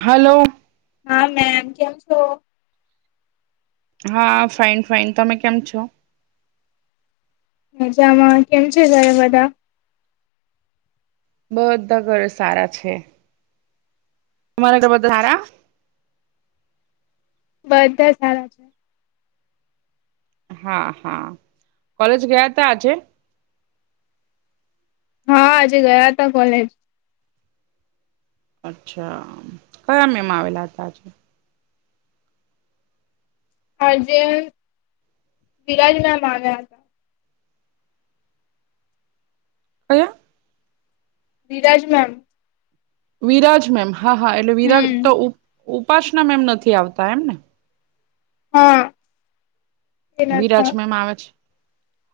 Hello. હા, ma'am. કેમ છો? હા, ફાઈન ફાઈન. તમે કેમ છો? મજામાં. કેમ છે ઘરે બધા? બધ્ધા ઘરે સારા છે. તમારા ઘરે બધા સારા? બધ્ધા સારા છે. હા હા. કોલેજ ગયા તા આજે? હા, આજે ગયા તા કોલેજ. અચ્છા કયા મે મા આવેલા હતા આજ આંજે બીરાજના મા આવ્યા તા કયા વિરાજ મેમ વિરાજ મેમ. હા હા એટલે વિરાજ હમ તો ઉપાસના મેમ નથી આવતા એમ ને હા. એ નથી વિરાજમમ આવતા. આવે છે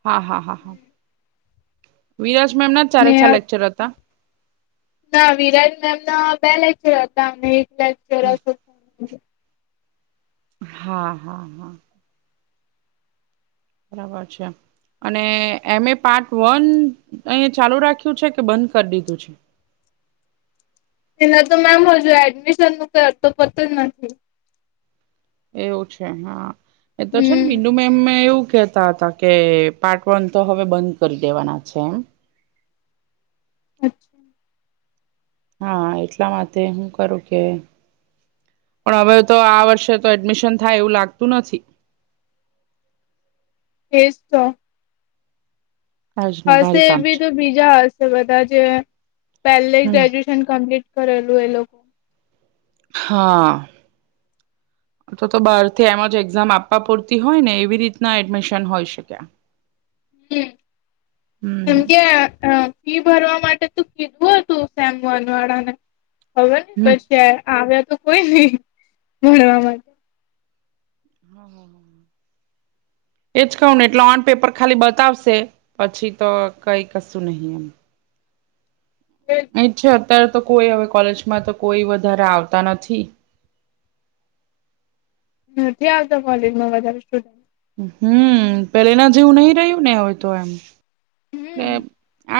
હા હા હા હા વિરાજમેમ ના ચારે ને ચા લેક્ચર હતા. ના વિરાટ મેમ ના બે લેક્ચર હતા અમને એક લેક્ચર હા હા હા. બરાબર છે. અને એમે પાર્ટ વન અહીં ચાલુ રાખ્યું છે કે બંધ કરી દીધું છે એના તો મેમ હજુ એડમિશન નું કઈ આતો પતું જ નથી એવું છે હા એ તો છે હમ મીનુ મેમ એવું કેતા હતા કે પાર્ટ વન તો હવે બંધ કરી દેવાના છે એમ અચ્છા હા એટલા માટે હું કરું કે પણ હવે તો આ વર્ષે તો એડમિશન થાય એવું. લાગતું નથી એજ તો. આજ ને હશે ભારે એ કામ બી છે તો બીજા હશે બધા જે પહેલે હમ ગ્રેજ્યુએશ કમ્પ્લીટ કરેલું એ લોકો હા તો તો બાર થી એમ જ એક્ઝામ આપવા પડતી હોય ને એવી રીતના એડમિશન હોય શકે ક. હમ્મ હમ એમકે આ ફી ભરવા માટે તો કીધું હતું સેમવાન વાળાને ખબર ને હમ પછી ત્યા આવ્યા તો કોઈ નહી ભણવા માટે. હા હા એજ કહ ને એટલે ઓન પેપર ખાલી બતાવશે પછી તો કઈ કશું નહી એમ એ. અ છે અત્યારે તો કોઈ હવે કોલેજમાં તો કોઈ વધારે આવતા નથી નથી આવતા કોલેજમાં વધારે સ્ટુડન્ટ. હમ્મ પેલે ના જેવું નહી રહ્યું ને હોય તો એમ એ હમ આજ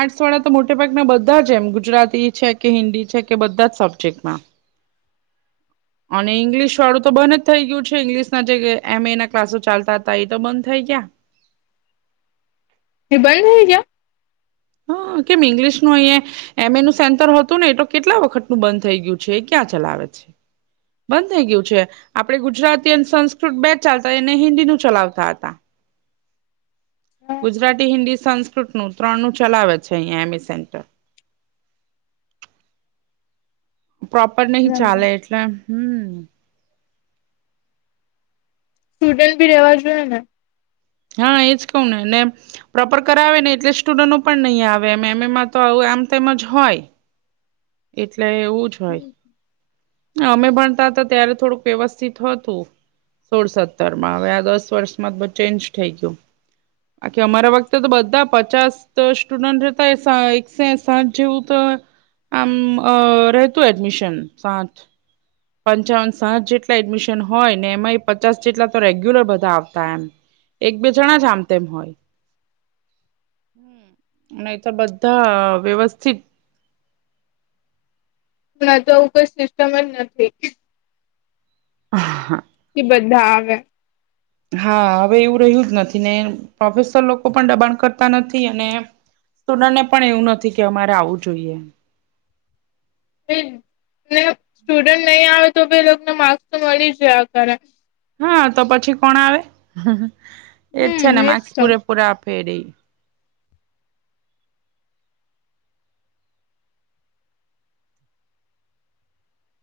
આર્ટસ વાળ તો મોટા ભાગના બધા જ એમ ગુજરાતી છે કે હિન્દી છે કે બધા જ સબ્જેક્ટમાં અને ઇંગ્લિશ વાળું તો બંધ જ થઇ ગયું છે ઇંગ્લિશ ના જે એમ એ ના ક્લાસો ચાલતા હતા એ તો બંધ થઈ ગયા એ બંધ રહે ગયા. હ કેમ ઇંગ્લિશ નું અય. એમ એ નનું સેન્ટર હતું ને એ તો કેટલા વખતનું બંધ થઈ ગયું છે એ ક્યાં ચલાવે છે બંધ થઇ ગયું છે. આપણે ગુજરાતી અને સંસ્કૃત બે ચાલતા એને હિન્દી નું ચલાવતા હતા હા ગુજરાતી હિન્દી સંસ્કૃત નું ત્રણ નું ચલાવે છે અહીયાં એમ એ સેન્ટર પ્રોપર નહિ બરાબર ચાલે એટલે હમ્મ સ્ટુડન્ટ ભી રેવા જોઈએ ને. હા એજ કહું ને ને. પ્રોપર કરાવે ને એટલે સ્ટુડન્ટો પણ નહીં આવે એમ એમ એમાં તો આવ આમ તેમજ હોય એટલે એવું જ હોય અમે ભણતા હતા ત્યારે થોડુંક વ્યવસ્થિત હતું સોળ સત્તર માં હવે આ દસ વર્ષમાં તૉ ચેન્જ થઈ ગયું આકી અમારા વખતે તો બધા પચાસ સ્ટુડન્ટ હતા એ એક સ સાઠ જેવું તો આમ રહેતું એડમિશન સાત. પંચાવન સાઠ જેટલા એડમિશન હોય ને એમાં એ પચાસ જેટલા તો રેગ્યુલર બધા આવતા એમ એક બે જણા જ આમ તેમ હોય. હમ ન તો બધા વ્યવસ્થિત આ તો આવું કોઈ સિસ્ટમ જ નથી. હા હા. બધા આવે હા હવે એવું રહ્યું જ નથી ને પ્રોફેશનલ લોકો પણ દબાણ કરતા નથી અને સ્ટુડન્ટને પણ એવું નથી કે અમારે આવું જોઈએ ને સ્ટુડન્ટ નહીં આવે તો ભી એ લૉકને માર્ક્સ તો મળી જ આ કર હા તો પછી કોણ આવે એ છે હમ ને એજ માર્ક્સ તો પૂરે પૂરા આપે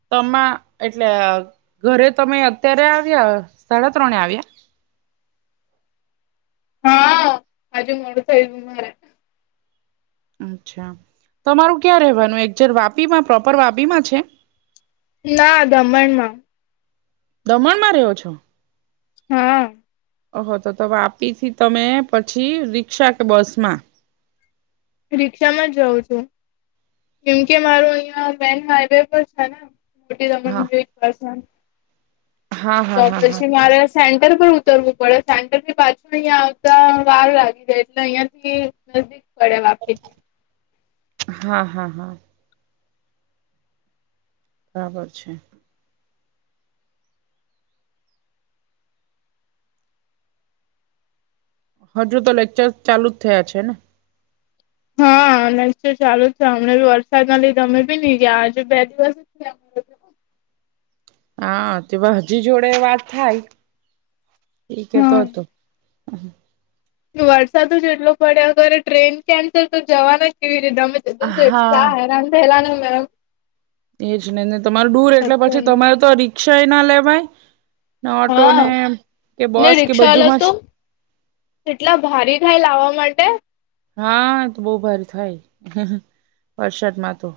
તમામાં એટલે ઘરે તમે અત્યારે આવ્યા સાડા ત્રણે આવ્યા હા હજુ મોડું થયું મારે અચ્છા તમારું ક્યાં રવાનું એક જેર વાપી માં પ્રોપર વાપી માં છે ના દમણમાં દમણમાં રહ્યો છો હા ઓહો તો ત વાપીથી તમે પછી રિકષા કે બસ માં રિક્ષામાં જ જઉં છું જેમ કે મારું અહિયાં મેન હાઈવે પર છે ને મોટી હા દમનસન હા હા તો હા પછી હા મારે સેન્ટર પર ઉતરવું પડે સેન્ટરથી પાછું અહંયા આવતા વાર લાગી જાય એટલે અહિયાંથી નજીક પડે વાપી હા હા હા બરાબર છે હજુ તો લેક્ચર ચાલુ જ થયા છે ને હા લ ચાલુ જ છે અમમેી વરસાદ ના લીધે અમે બી નહી ગયા આજે બે દિવસ થયા અમારે હ તો હા તે હજી જોડે વાત થાય એ કેતો હતો હા હા વરસાદ જેટલો પડે અગર ટ્રેન કેન્સલ તો જવાના જ કેવી રીતે અમે તે દિવસે હા એટલા હેરાન થયેલા ને અમે એ જ નહી ન તમાર દૂર એટલે પછી તમારે તો રિક્ષા એ ના લેવાય ઓટો હા ને કે બસ કે બધુંમાં જ એટલા ભારી થાય લાવવા માટે હા તો બહુ ભારે થાય વરસાદમાં તો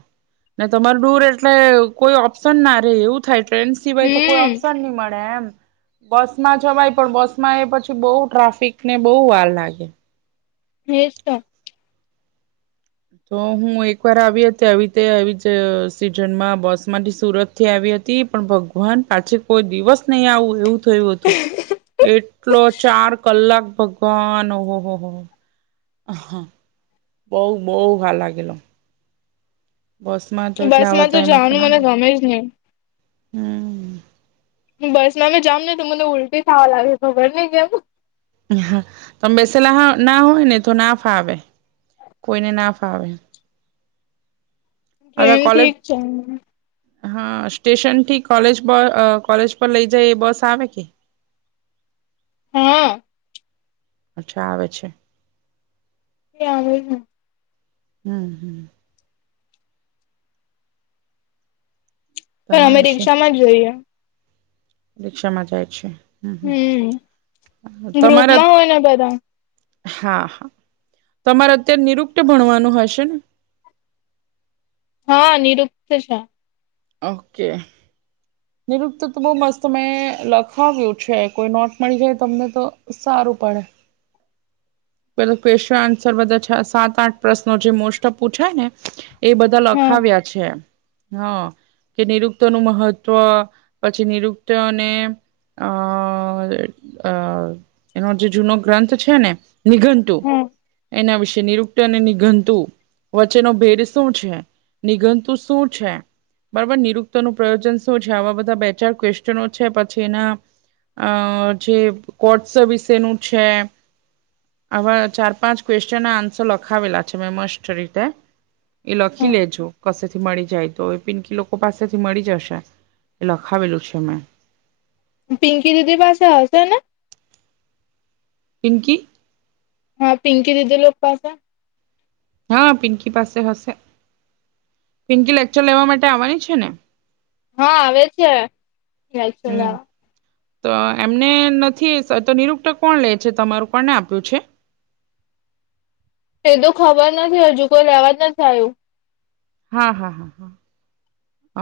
ને તમાર ડૂર એટલે કોઈ ઓપ્શન ના રે એવું થાય ટ્રેન સિવાય તો કોઈ ઓપ્શન હમ નહી મળે એમ બસમાં જવાય પણ બસમાં એ પછી બઉુ ટ્રાફિક ને બહુ વાર લાગે એ જ તો તો હું એક વાર આવી હતી આવી રતે આવી જ સિઝનમાં બસ માંથી સુરત થી આવી હતી પણ ભગવાન પાછો કોઈ દિવસ નય આવું એવું થયું હતું. એટલો ચાર કલાક ભગવાન ઓહ હો. હા. બઉ બઉ વાર લાગેલો. બસ માં તો એટલે બસ આવા માં ટાઈમે તો જવાનું ના મને ગમે જ નહી હમમ. હું બસ માં બી જામ ને તો મને ઉલટી થાવા લાગે ખબર ની કેમ? તમે બેસેલા ના હોય ને તો ના ફાવે કોઈને ના ફાવે. હવે ટ્રેન કોલેજ ઠીક છે. હા સ્ટેશન થી કોલેજ કોલેજ પર લઈ જાય એ બસ આવે કે? [inaudible] હા. અચ્છા આવે છે. એ આવે હે. હમમ હમમ પણ અમે તમારે છે રિક્ષા માં જોઈએ. રિક્ષામાં જાય છે. હમમ હમમ હમ તમારા ગ્રુપમાં હોય ને બધા હા હા તમારે અત્યારે નિરુક્ત ભણવાનું હશે ને? હા નિરુપત છે. ઓકે. નિરુપત તો બો મસ્ત મેં લખાવ્યું છે કોઈ નોટ મળી જાય તમને તો સારું પડે. [inaudible] પેલો ક્વેશ્ચન સરવદ છે સાત આઠ પ્રશ્નો જે મોસ્ટ ઓફ પૂછાય ને એ બધા હા લખાવ્યા છે હા. કે નિરુપત નું મહત્વ પછી નિરુપત ને અ અ એનો જે જૂનો ગ્રંથ છે ને નિઘરતું હા એના વિશે નિરૂપ અને નિગતુ વચ્ચેનો ભેદ શું છે, નિગતું શું છે? બરાબર નિરુપત નું પ્રયોજન શું છે આવા બધા બે ચાર ક્વેશ્ચનો છે પછી એના અ જે કોર્ટ સર્વિસ એનું છે. આવા ચાર પાંચ ક્વેશ્ચન ના આન્સર લખાવેલા છે મેં મસ્ટ રીતે એ લખી લેજો કસે થી મળી જાય તો. પિનકી લોકો પાસેથી મળી જશે એ લખાવેલું છે મેં. પિંકી દીદી પાસે હશે ને? પીકી હા પિંકી દીદી લોક પાસે હા પિંકી પાસે હશે. પિંકી લેક્ચર લેવા માટે આવવાની છે ને. હા આવે છે લેક્ચર હમ લેવા. તો એમને નથી તો નિરુપત કોણ લે છે તમારું કોણને આપ્યું છે? એ તો ખબર નથી હજુ કોઈ લેવા જ નથી આયું. હા હા હા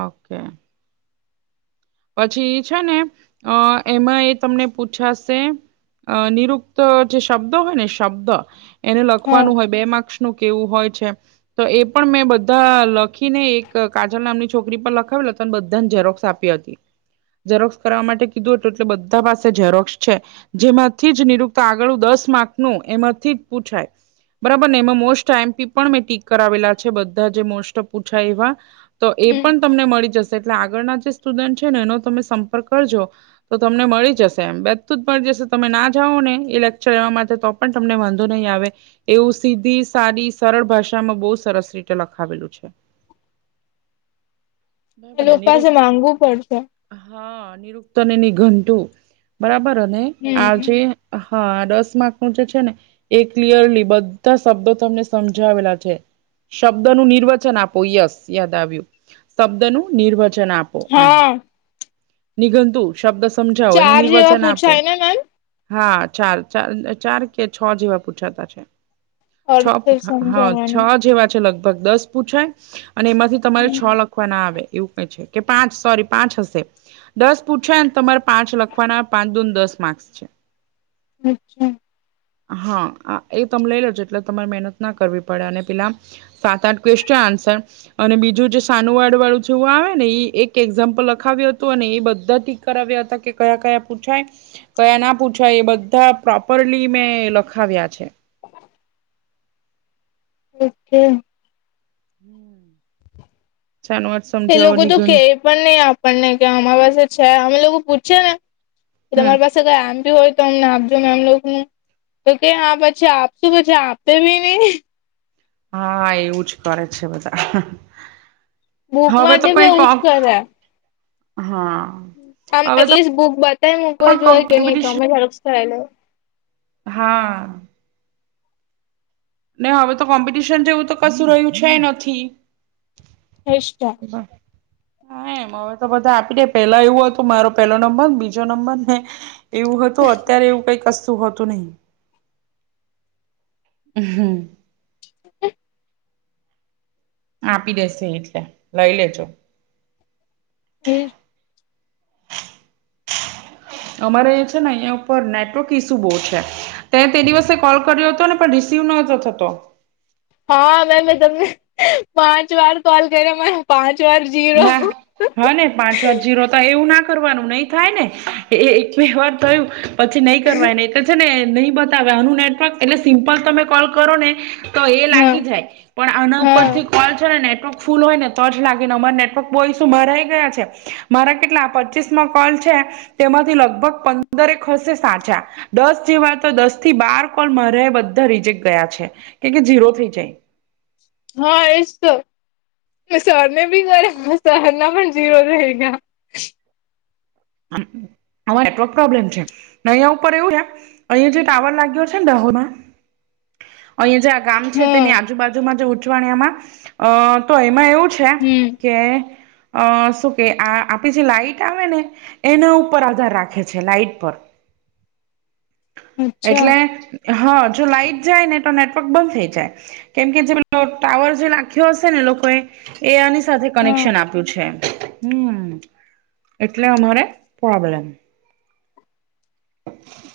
ઓકે. પછી છે ને અ એમાં એ તમને પૂછાશે અ નિરુપત જે શબ્દ હોય ને શબ્દ એને હા લખવાનું હોય બે માક નું કેવું હોય છે? તો એ પણ મેં બધા લખીને એક કાજલ નામની છોકરી પર લખાવી હતો અને બધાને ઝેરોક્સ આપી હતી. ઝેરોક્સ કરવા માટે કીધું હતું એટલે બધા પાસે ઝેરોક્સ છે. જેમાંથી જ નિરુક્ત આગળ દસ માર્ક ન એમાંથી જ પૂછાય બરાબર ને એમાં મોસ્ટ આઈમપી પણ મેં ટીક કરાવેલા છે બધા જે મોસ્ટ પૂછાય એવા તો એ હમ પણ તમને મળી જશે એટલે આગળના જે સ્ટુડન્ટ છે ને એનો તમે સંપર્ક કરજો તો તમને મળી જશે એમ બેધું જ મળી જશે તમે ના જાઓ ને એ લેક્ચર એવા માટે તો પણ તમને વાંધો નહીં આવે એવું સીધી સારી સરળ ભાષામાં બહુ સરસ રીતે લખાવેલું છે. એ [unintelligible] [unintelligible] પડશે હા નિરુક્તને નની ઘંટું બરાબર અનેને હમ આજે હા દસ માર્ક નું જે છે ને એ ક્લિયરલી બધા શબ્દો તમને સમજાવેલા છે. શબ્દ ન નિર્વચન આપો યસ યાદ આવ્યું શબ્દ ન નિર્વચન આપો હા નિગતુ શબ્દ સમજાવો એનું ચાર જેવા નિર્વચન આપો પૂછાય ને મેમ હા ચાર ચાર ચાર કે છ જેવા પૂછાતા છે. છ અર્થ હા છ સમજાવાનું જેવા લગભ દસ પૂછાય અને એમાંથી તમારે છ હમ લખવા ના આવે એવું કઈ છે કે પાંચ સોરી પાંચ હશે દસ પૂછે તમારે પાંચ લખવાના પાંચ દોન દસ માર્ક્સ છે. [inaudible] અચ્છા હા એ તમે લઈ લોજો એટલે તમારે મહેનત ના કરવી પડે અને પેલા સાત આઠ ક્વેશ્ચન આન્સર અને બીજું જે સાનુવાડ વાળું છેવું આવે ને એક એક્ઝામ્પ લખાવ્યો હતુ અને એ બધા ટીક કરાવ્યા હતા કે કયા કયા પૂછાય કયા ના પૂછાય એ બધા પ્રોપરલી મેં લખાવ્યા છે. ઓકે હમ [unintelligible] એ લોકો તો નિઘન કેય પન ન‌ઈ આપણને કે અમારા પાસે છે અમે લોકો પૂછે ને કે હમ તમારી પાસે કઈ [unintelligible] હોય તો અમને આપજો મેમ લોકો તો કે હા પછી આપશું પછી આપે ભીની હા એવું જ કરે છે બધા બુક હવે તો માટે બી કઈ આવું જ કરે હા આમ હવે તો એટલીસ્ટ બુક બતાય મકવા પણ જોય કે ની કોમ્પિટિશન તમે [unintelligible] હા ને હવે તો કોમ્પિટિશન જેવું તો કશું રહ્યું છે નથી [unintelligible] વાહ હા એમ હવે તો બધા આપડે પેલા એવું હતું મારો પેલો નંબરને બીજો નંબર ને એવું હતું અત્યારે એવું કઈક કસુ હોતું નહી હ હમ [inaudible] આપી દેશે એટલે લઈ લેજો એ અમારે છે ને અઈયા ઉપર નેટવર્ક ઈસુ બોવ છે તે તે દિવસે કોલ કર્યો હતો ને પણ રિસીવ નતો થતો હા મે મે તમને પાંચ વાર કોલ કર્યો મારે પાંચ વાર જીરો ના હા ને પાંચ વાર જીરો એવું ના કરવાનું ન‌ઈ થાય ને એ એક બે વાર થયું પછી ન‌ઈ કરવા ના છે ને ન‌ઈ બતાવઆનું નેટવર્ક એટલે સિમ્પલ તમે કોલ કરો ને તો એ હા લાગી જાય પણ આના ઉપર હા થી કોલ છે ને નેટવર્ક ફૂલ હોય ને તો જ લાગ ને આમાં નેટવર્ક બો ઇસ્યૂ મારા એક બે ગયા છે મારા કેટલા પચીસ માં કોલ છે તેમાંથી લગ લગભગ પંદરેક હસે સાચા. દસ જેવા તો દસ થી બાર કોલ મારે બધા રિજેક્ટ ગયા છે કે ઝીરો થઈ જાય. હા એજ તો. એ સરને બી કરીયા સરના પન ઝીરો થઇ ગયા. આમાં નેટવર્ક પ્રોબ્લેમ છે, અહિયાં ઉપર એવું છે અહીયાં જે ટાવર લાગ્યો છે ને ડહોમાં અહીયાં જે ગામ છે તેની હમ આજુબાજુમાં જે ઉચવાણિયામાં અ તો એમાં એવું છે હમ કે અ શું કે આ આપડી જે લાઈટ આવે ને એના ઉપર આધાર રાખે છે, લાઈટ પર. અચ્છા એટલે હા જો લાઈટ જાય ને તો નેટવર્ક બંધ થઈ જાય. કેમ કે જે ટાવર જે લાખ્યો હશે ને લોકો એ સાથે હા કનેક્શન આપ્યું છે, હમ્મ એટલે અમારે પ્રોબ્લેમ. [inaudible]